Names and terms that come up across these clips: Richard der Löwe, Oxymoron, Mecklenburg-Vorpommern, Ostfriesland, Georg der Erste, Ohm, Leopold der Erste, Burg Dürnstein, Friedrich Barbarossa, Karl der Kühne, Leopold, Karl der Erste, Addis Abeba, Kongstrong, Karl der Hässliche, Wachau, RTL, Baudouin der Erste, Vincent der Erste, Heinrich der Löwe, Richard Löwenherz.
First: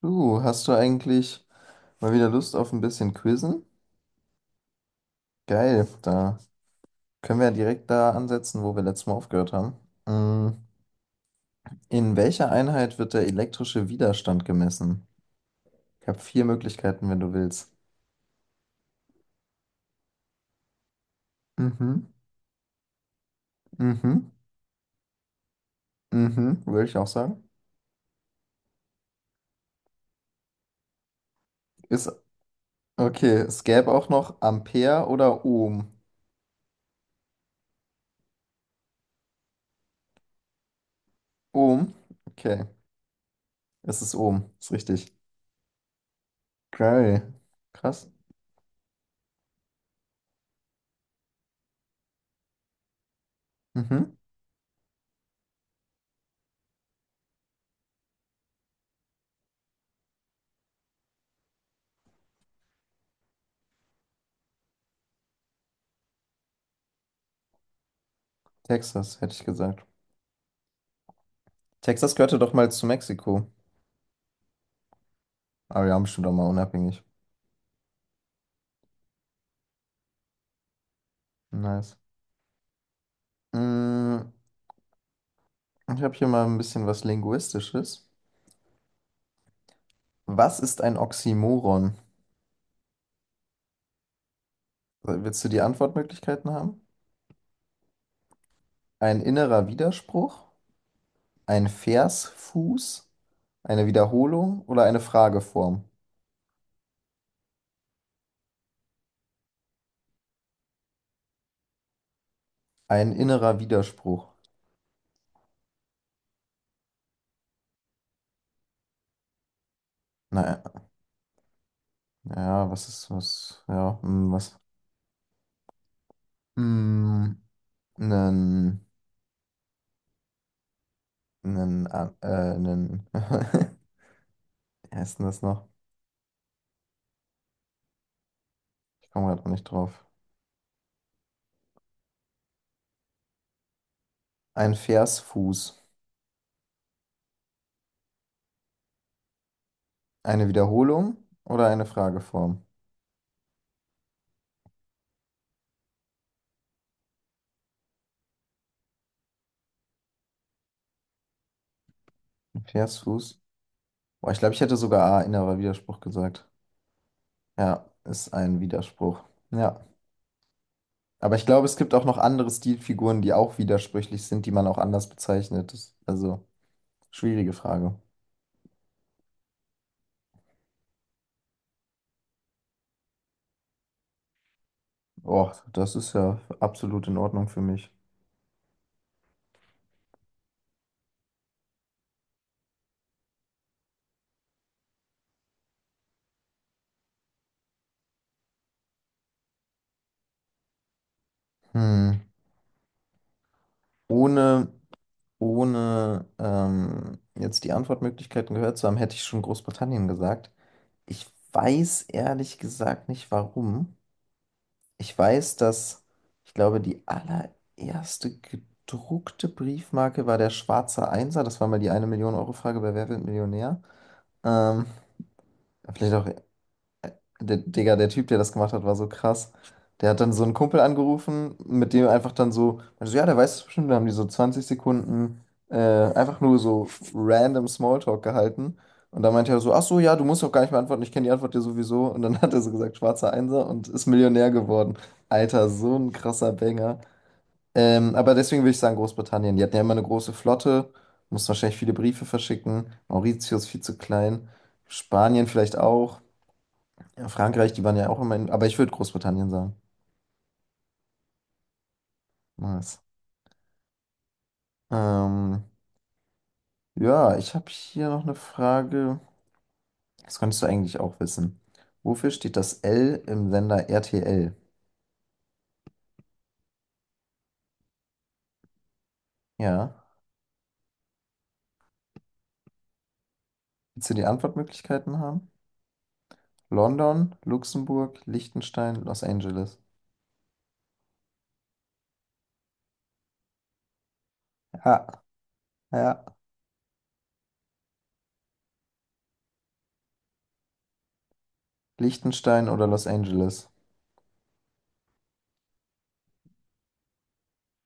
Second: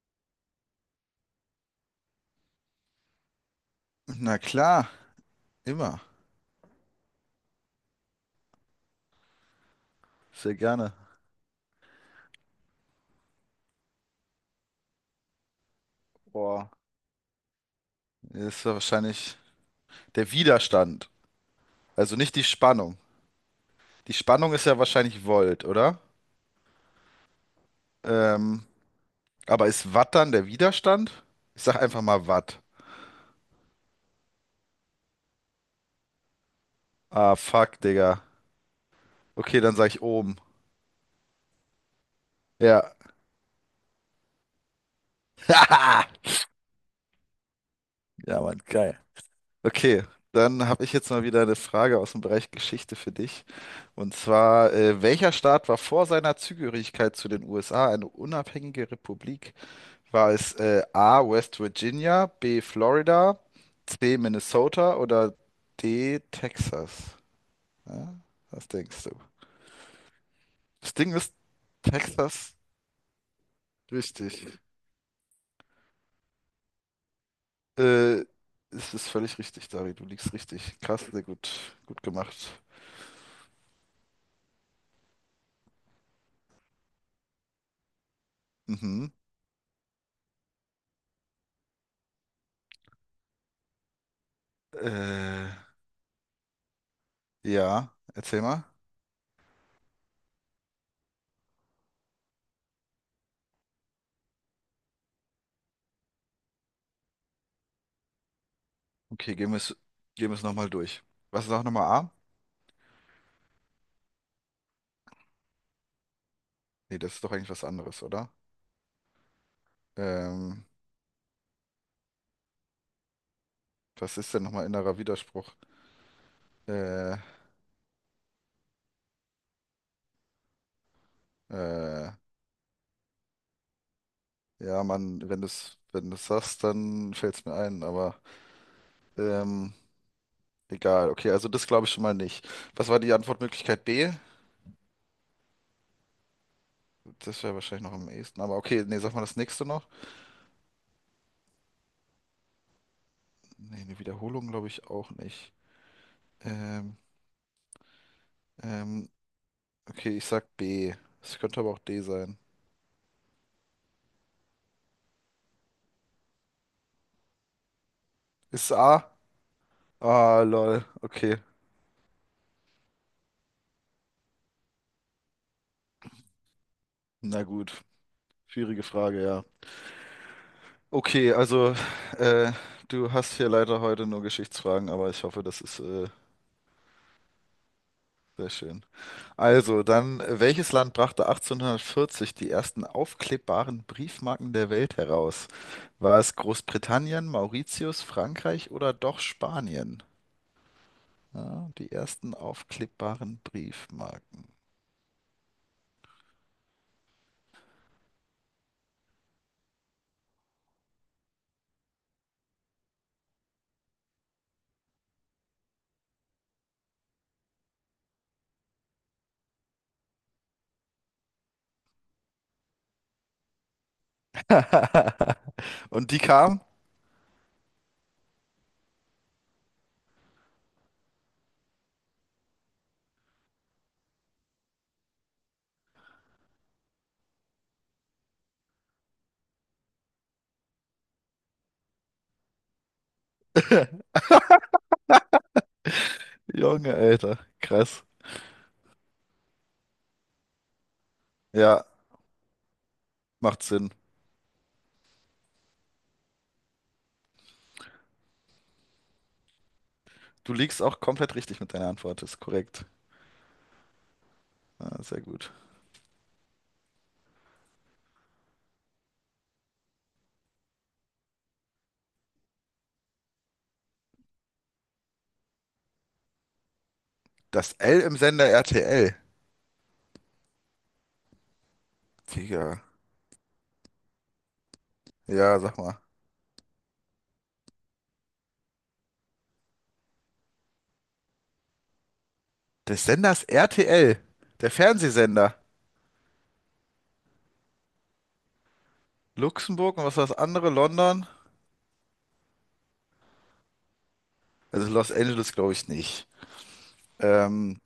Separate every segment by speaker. Speaker 1: Du, hast du eigentlich mal wieder Lust auf ein bisschen Quizzen?
Speaker 2: Na klar,
Speaker 1: Geil,
Speaker 2: immer.
Speaker 1: da können wir ja direkt da ansetzen, wo wir letztes Mal aufgehört haben. Mm,
Speaker 2: Sehr gerne.
Speaker 1: In welcher Einheit wird der elektrische Widerstand gemessen? Ich habe vier
Speaker 2: Boah,
Speaker 1: Möglichkeiten, wenn du willst.
Speaker 2: das ist ja wahrscheinlich der Widerstand.
Speaker 1: Mhm.
Speaker 2: Also nicht die Spannung. Die
Speaker 1: Mhm.
Speaker 2: Spannung ist ja wahrscheinlich Volt, oder?
Speaker 1: Mhm, würde ich auch sagen.
Speaker 2: Ähm, aber ist Watt dann der Widerstand? Ich sag einfach
Speaker 1: Ist,
Speaker 2: mal Watt.
Speaker 1: okay, es gäbe auch noch Ampere oder Ohm.
Speaker 2: Ah, fuck, Digga. Okay, dann sag ich Ohm.
Speaker 1: Ohm? Okay,
Speaker 2: Ja.
Speaker 1: es ist Ohm, ist richtig. Geil, krass.
Speaker 2: Ja, Mann, geil. Okay, dann habe ich jetzt mal wieder eine Frage aus dem Bereich Geschichte für dich. Und
Speaker 1: Mhm.
Speaker 2: zwar, welcher Staat war vor seiner Zugehörigkeit zu den USA eine unabhängige Republik? War es A, West Virginia, B, Florida, C, Minnesota oder D, Texas? Ja, was denkst du?
Speaker 1: Texas, hätte ich gesagt.
Speaker 2: Das Ding ist
Speaker 1: Texas gehörte doch
Speaker 2: Texas
Speaker 1: mal zu Mexiko.
Speaker 2: richtig.
Speaker 1: Aber wir haben bestimmt auch mal unabhängig.
Speaker 2: Äh, es ist völlig richtig, Dari, du liegst richtig. Krass, sehr gut,
Speaker 1: Nice.
Speaker 2: gut gemacht.
Speaker 1: Mm, Ich habe hier mal ein bisschen was Linguistisches.
Speaker 2: Mhm.
Speaker 1: Was ist ein Oxymoron? Willst du
Speaker 2: Äh,
Speaker 1: die Antwortmöglichkeiten haben?
Speaker 2: ja, erzähl mal.
Speaker 1: Ein innerer Widerspruch, ein Versfuß, eine Wiederholung oder eine Frageform?
Speaker 2: Okay, gehen wir es nochmal durch. Was ist auch nochmal A?
Speaker 1: Ein innerer Widerspruch.
Speaker 2: Nee, das ist doch eigentlich was anderes, oder?
Speaker 1: Naja,
Speaker 2: Ähm,
Speaker 1: ja, was ist was? Ja,
Speaker 2: was ist denn
Speaker 1: was?
Speaker 2: nochmal innerer Widerspruch? Äh,
Speaker 1: Hm, nen, nen,
Speaker 2: äh,
Speaker 1: a- äh, nen. Wie
Speaker 2: Ja,
Speaker 1: heißt denn
Speaker 2: Mann, wenn
Speaker 1: das
Speaker 2: du
Speaker 1: noch?
Speaker 2: es wenn du's sagst, dann fällt es mir ein, aber
Speaker 1: Ich komme gerade auch nicht
Speaker 2: ähm,
Speaker 1: drauf.
Speaker 2: egal. Okay, also das glaube ich schon mal nicht. Was war die Antwortmöglichkeit B?
Speaker 1: Ein Versfuß.
Speaker 2: Das wäre wahrscheinlich noch am ehesten, aber okay, nee, sag mal das nächste noch.
Speaker 1: Eine Wiederholung oder eine Frageform?
Speaker 2: Nee, eine Wiederholung glaube ich auch nicht. Ähm, ähm, okay, ich sag B. Es könnte aber auch D sein.
Speaker 1: Versus. Boah, ich glaube, ich hätte sogar A, innerer Widerspruch gesagt. Ja, ist ein
Speaker 2: Ist es A?
Speaker 1: Widerspruch. Ja.
Speaker 2: Ah, lol.
Speaker 1: Aber
Speaker 2: Okay,
Speaker 1: ich glaube, es gibt auch noch andere Stilfiguren, die auch widersprüchlich sind, die man auch anders bezeichnet. Also,
Speaker 2: na
Speaker 1: schwierige
Speaker 2: gut.
Speaker 1: Frage.
Speaker 2: Schwierige Frage, ja. Okay, also äh, du hast hier leider heute nur Geschichtsfragen, aber ich hoffe,
Speaker 1: Boah,
Speaker 2: das ist
Speaker 1: das ist ja absolut in Ordnung für mich.
Speaker 2: sehr schön. Also, dann, welches Land brachte 1840 die ersten aufklebbaren Briefmarken der Welt heraus? War es Großbritannien, Mauritius, Frankreich oder doch Spanien? Ja, die
Speaker 1: Hm.
Speaker 2: ersten aufklebbaren Briefmarken.
Speaker 1: Ohne, ohne jetzt die Antwortmöglichkeiten gehört zu haben, hätte ich schon Großbritannien gesagt. Ich weiß ehrlich gesagt nicht, warum. Ich weiß, dass, Ich glaube, die allererste gedruckte Briefmarke war der schwarze Einser. Das war mal die eine Million Euro Frage bei Wer wird Millionär? Ähm, ja,
Speaker 2: Und
Speaker 1: vielleicht
Speaker 2: die
Speaker 1: auch
Speaker 2: kam?
Speaker 1: Digga, der Typ, der das gemacht hat, war so krass. Der hat dann so einen Kumpel angerufen, mit dem einfach dann so, also ja, der weiß es bestimmt, da haben die so 20 Sekunden einfach nur so random Smalltalk gehalten. Und dann meinte er so, ach so, ja, du musst doch gar nicht mehr antworten, ich kenne die Antwort ja sowieso. Und dann hat er so gesagt, schwarzer Einser und ist Millionär geworden. Alter, so ein krasser
Speaker 2: Junge,
Speaker 1: Banger.
Speaker 2: Alter, krass.
Speaker 1: Aber deswegen würde ich sagen, Großbritannien. Die hatten ja immer eine große Flotte, mussten wahrscheinlich
Speaker 2: Ja,
Speaker 1: viele Briefe verschicken.
Speaker 2: macht
Speaker 1: Mauritius viel
Speaker 2: Sinn.
Speaker 1: zu klein. Spanien vielleicht auch. Ja, Frankreich, die waren ja auch immer in, aber ich würde Großbritannien sagen.
Speaker 2: Du liegst auch komplett richtig mit deiner Antwort, ist korrekt.
Speaker 1: Nice.
Speaker 2: Ja, sehr gut.
Speaker 1: Ähm, ja, ich habe hier noch eine Frage. Das könntest du eigentlich auch wissen. Wofür steht das L im Sender RTL?
Speaker 2: Das L im Sender RTL.
Speaker 1: Ja.
Speaker 2: Digga.
Speaker 1: Willst du die Antwortmöglichkeiten haben?
Speaker 2: Ja, sag mal.
Speaker 1: London, Luxemburg, Liechtenstein, Los Angeles.
Speaker 2: Des Senders RTL. Der
Speaker 1: Ja,
Speaker 2: Fernsehsender.
Speaker 1: ja.
Speaker 2: Luxemburg und was war das andere? London?
Speaker 1: Liechtenstein oder Los Angeles?
Speaker 2: Also Los Angeles glaube ich nicht. Ähm,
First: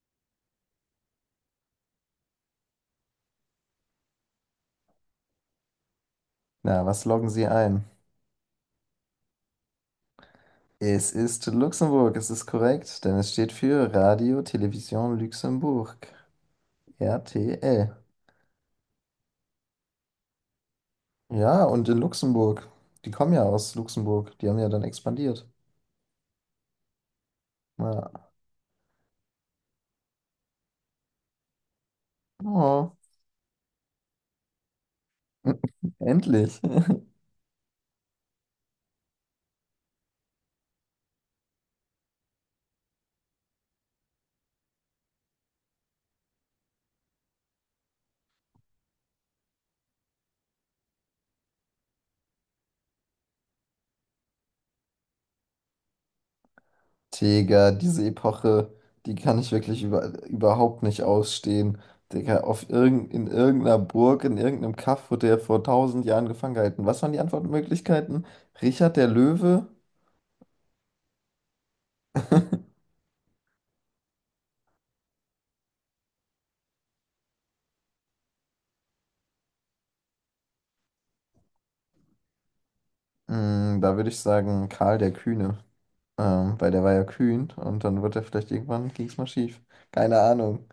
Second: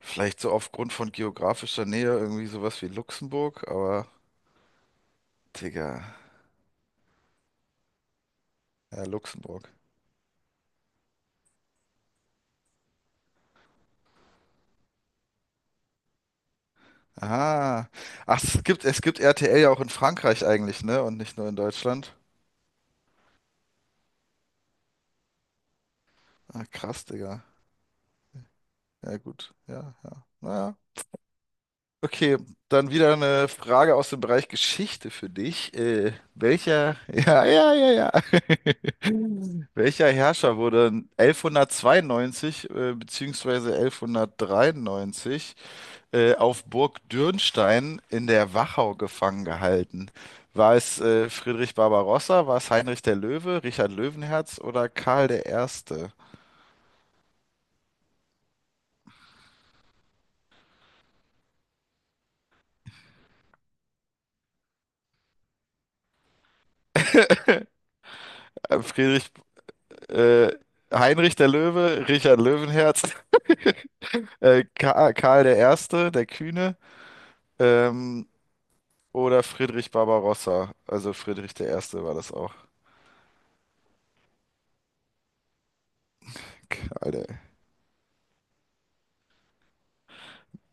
Speaker 2: vielleicht so aufgrund von geografischer Nähe irgendwie sowas wie Luxemburg, aber Digga,
Speaker 1: Na, was loggen Sie ein?
Speaker 2: ja, Luxemburg.
Speaker 1: Es ist Luxemburg, es ist korrekt, denn es steht für Radio Television Luxemburg,
Speaker 2: Aha.
Speaker 1: RTL.
Speaker 2: Ach, es gibt RTL ja auch in Frankreich eigentlich, ne? Und nicht nur in
Speaker 1: Ja, und in
Speaker 2: Deutschland.
Speaker 1: Luxemburg. Die kommen ja aus Luxemburg. Die haben ja dann expandiert.
Speaker 2: Ah, krass, Digga.
Speaker 1: Ja.
Speaker 2: Ja, gut. Ja, ja. Naja. Okay, dann
Speaker 1: Oh.
Speaker 2: wieder eine Frage aus dem Bereich Geschichte für dich.
Speaker 1: Endlich.
Speaker 2: Welcher? Ja, ja, ja, ja. Welcher Herrscher wurde 1192 bzw. 1193 auf Burg Dürnstein in der Wachau gefangen gehalten? War es Friedrich Barbarossa, war es Heinrich der Löwe, Richard Löwenherz oder Karl der Erste?
Speaker 1: Digga, diese Epoche, die kann ich wirklich überhaupt nicht ausstehen. Digga, in irgendeiner Burg, in irgendeinem Kaff wurde er vor tausend Jahren gefangen gehalten. Was waren die Antwortmöglichkeiten?
Speaker 2: Äh,
Speaker 1: Richard der
Speaker 2: Friedrich,
Speaker 1: Löwe?
Speaker 2: äh, Heinrich der Löwe, Richard Löwenherz, Ka Karl der Erste, der Kühne, ähm, oder Friedrich Barbarossa. Also Friedrich der Erste war das auch.
Speaker 1: Da würde ich sagen, Karl der Kühne. Weil der war ja
Speaker 2: Karl der.
Speaker 1: kühn und dann wird er vielleicht irgendwann, ging es mal schief. Keine Ahnung.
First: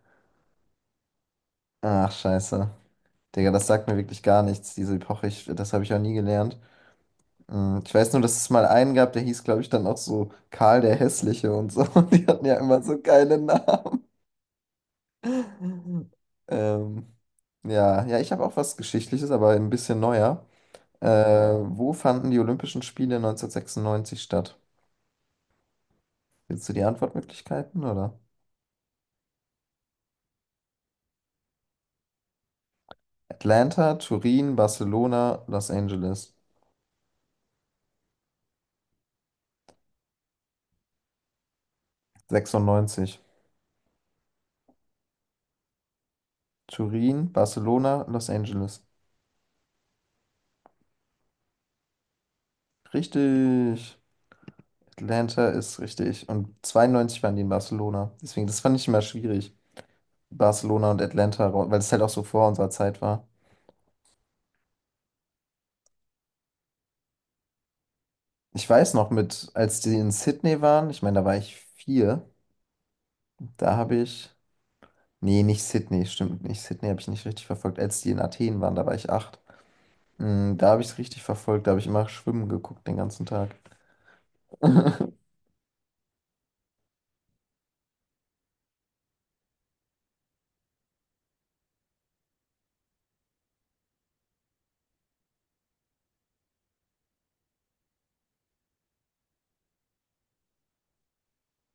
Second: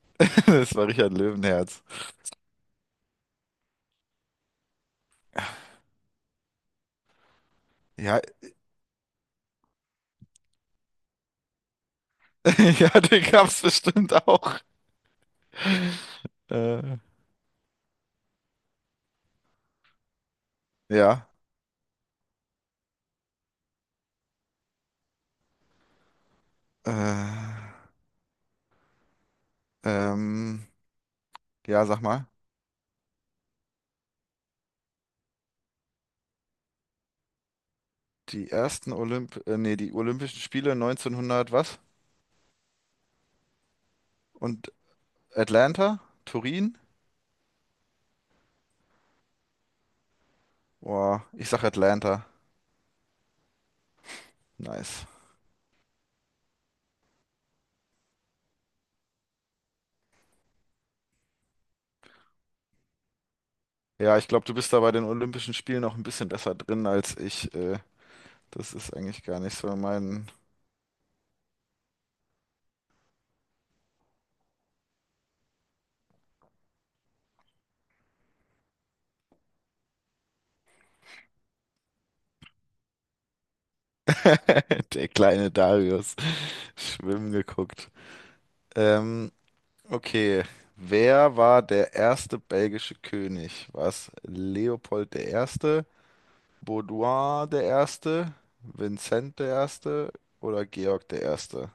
Speaker 2: Das war Richard Löwenherz.
Speaker 1: Ach, scheiße. Digga, das sagt mir wirklich gar nichts, diese Epoche. Das habe ich auch nie gelernt. Ich weiß nur,
Speaker 2: Ja,
Speaker 1: dass es mal einen gab, der hieß, glaube ich, dann auch so Karl der Hässliche und so. Und die hatten ja immer
Speaker 2: ja,
Speaker 1: so
Speaker 2: den
Speaker 1: geile
Speaker 2: gab's
Speaker 1: Namen.
Speaker 2: bestimmt auch. Äh,
Speaker 1: Ähm, ja, ja, ich habe auch was Geschichtliches, aber ein bisschen neuer.
Speaker 2: ja,
Speaker 1: Wo fanden die Olympischen Spiele 1996 statt? Willst du die
Speaker 2: äh,
Speaker 1: Antwortmöglichkeiten, oder?
Speaker 2: ähm, ja, sag mal.
Speaker 1: Atlanta, Turin, Barcelona, Los Angeles.
Speaker 2: Die Olympischen Spiele 1900 was?
Speaker 1: 96.
Speaker 2: Und Atlanta? Turin?
Speaker 1: Turin, Barcelona, Los Angeles.
Speaker 2: Boah, ich sag Atlanta.
Speaker 1: Richtig.
Speaker 2: Nice.
Speaker 1: Atlanta ist richtig. Und 92 waren die in Barcelona. Deswegen, das fand ich immer schwierig. Barcelona und Atlanta, weil es halt auch so vor unserer Zeit war.
Speaker 2: Ja, ich glaube, du bist da bei den Olympischen Spielen noch ein bisschen besser drin als ich.
Speaker 1: Ich
Speaker 2: Das
Speaker 1: weiß
Speaker 2: ist
Speaker 1: noch
Speaker 2: eigentlich gar
Speaker 1: mit,
Speaker 2: nicht so
Speaker 1: als die in
Speaker 2: mein.
Speaker 1: Sydney waren, ich meine, da war ich 4, da habe ich, nee, nicht Sydney, stimmt nicht. Sydney habe ich nicht richtig verfolgt. Als die in Athen waren, da war ich 8. Da habe ich es richtig verfolgt, da habe ich immer schwimmen geguckt den ganzen Tag.
Speaker 2: Der kleine Darius. Schwimmen geguckt. Ähm, Okay, wer war der erste belgische König? War es Leopold der Erste, Baudouin der Erste, Vincent der Erste oder Georg der Erste?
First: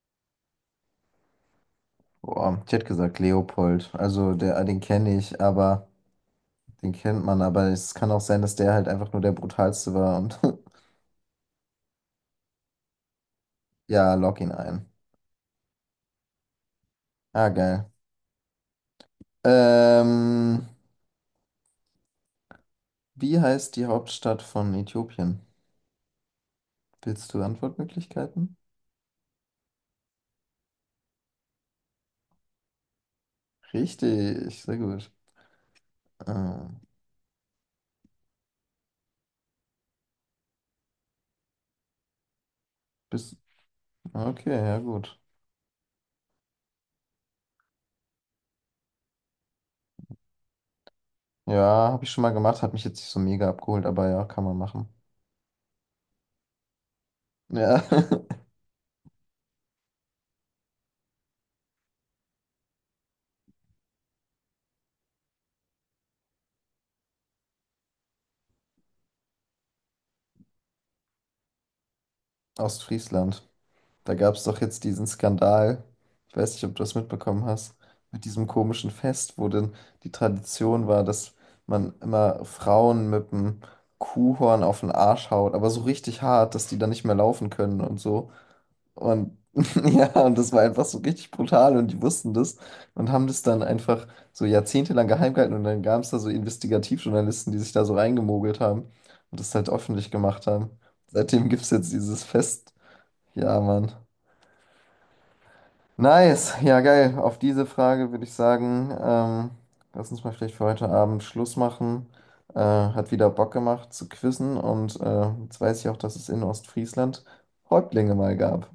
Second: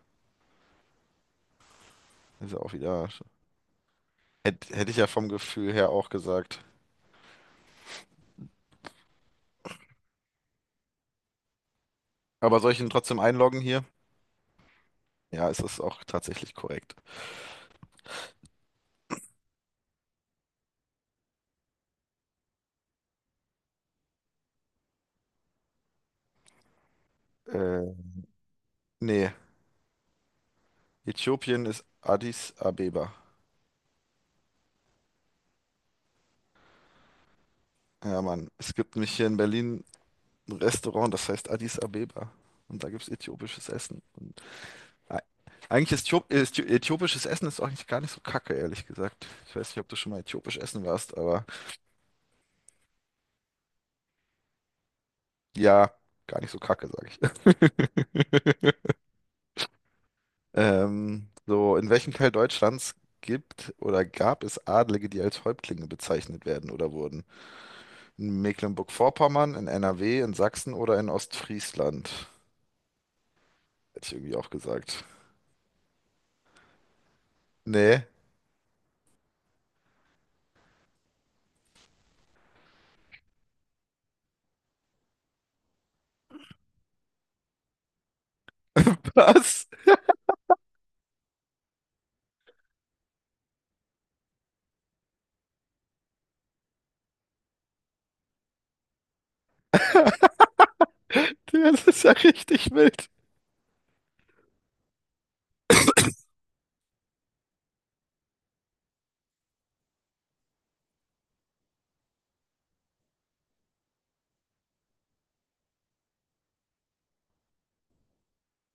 Speaker 2: Ist ja
Speaker 1: Boah, ich
Speaker 2: auch
Speaker 1: hätte
Speaker 2: wieder.
Speaker 1: gesagt Leopold. Also der, den
Speaker 2: Hätte ich ja
Speaker 1: kenne
Speaker 2: vom
Speaker 1: ich,
Speaker 2: Gefühl
Speaker 1: aber
Speaker 2: her auch gesagt.
Speaker 1: den kennt man, aber es kann auch sein, dass der halt einfach nur der brutalste war und
Speaker 2: Aber soll ich ihn trotzdem einloggen hier?
Speaker 1: Ja, log ihn ein.
Speaker 2: Ja, es ist auch tatsächlich korrekt.
Speaker 1: Ah, geil. Ähm, Wie heißt die Hauptstadt von Äthiopien? Willst du
Speaker 2: Äh,
Speaker 1: Antwortmöglichkeiten?
Speaker 2: nee, Äthiopien ist Addis Abeba.
Speaker 1: Richtig, sehr gut. Ähm,
Speaker 2: Ja, Mann, es gibt nämlich hier in Berlin ein Restaurant, das heißt Addis Abeba. Und da gibt es
Speaker 1: bist,
Speaker 2: äthiopisches Essen.
Speaker 1: okay, ja gut.
Speaker 2: Ei- Eigentlich ist Äthiop- Äthi- äthiopisches Essen ist auch nicht, gar nicht so kacke, ehrlich gesagt. Ich weiß nicht, ob du schon mal äthiopisch essen warst, aber
Speaker 1: Ja, habe ich schon mal gemacht, hat mich jetzt nicht so mega abgeholt, aber ja, kann man machen.
Speaker 2: ja, gar nicht so kacke, sag ich.
Speaker 1: Ja,
Speaker 2: So, in welchem Teil Deutschlands gibt oder gab es Adlige, die als Häuptlinge bezeichnet werden oder wurden? In Mecklenburg-Vorpommern, in NRW, in Sachsen oder in Ostfriesland?
Speaker 1: Ostfriesland.
Speaker 2: Hätte ich
Speaker 1: Da gab
Speaker 2: irgendwie
Speaker 1: es
Speaker 2: auch
Speaker 1: doch jetzt
Speaker 2: gesagt.
Speaker 1: diesen Skandal, ich weiß nicht, ob du das mitbekommen hast,
Speaker 2: Nee.
Speaker 1: mit diesem komischen Fest, wo denn die Tradition war, dass man immer Frauen mit dem Kuhhorn auf den Arsch haut, aber so richtig hart, dass die dann nicht mehr laufen können und so. Und
Speaker 2: Was?
Speaker 1: ja, und das war einfach so richtig brutal und die wussten das und haben das dann einfach so jahrzehntelang geheim gehalten und dann gab es da so Investigativjournalisten, die sich da so reingemogelt haben und das halt öffentlich gemacht haben. Seitdem gibt es
Speaker 2: das
Speaker 1: jetzt
Speaker 2: ist ja
Speaker 1: dieses
Speaker 2: richtig
Speaker 1: Fest.
Speaker 2: wild.
Speaker 1: Ja, Mann. Nice, ja geil. Auf diese Frage würde ich sagen, lass uns mal vielleicht für heute Abend Schluss machen. Hat wieder Bock gemacht zu quizzen und jetzt weiß ich auch, dass es in Ostfriesland Häuptlinge mal gab.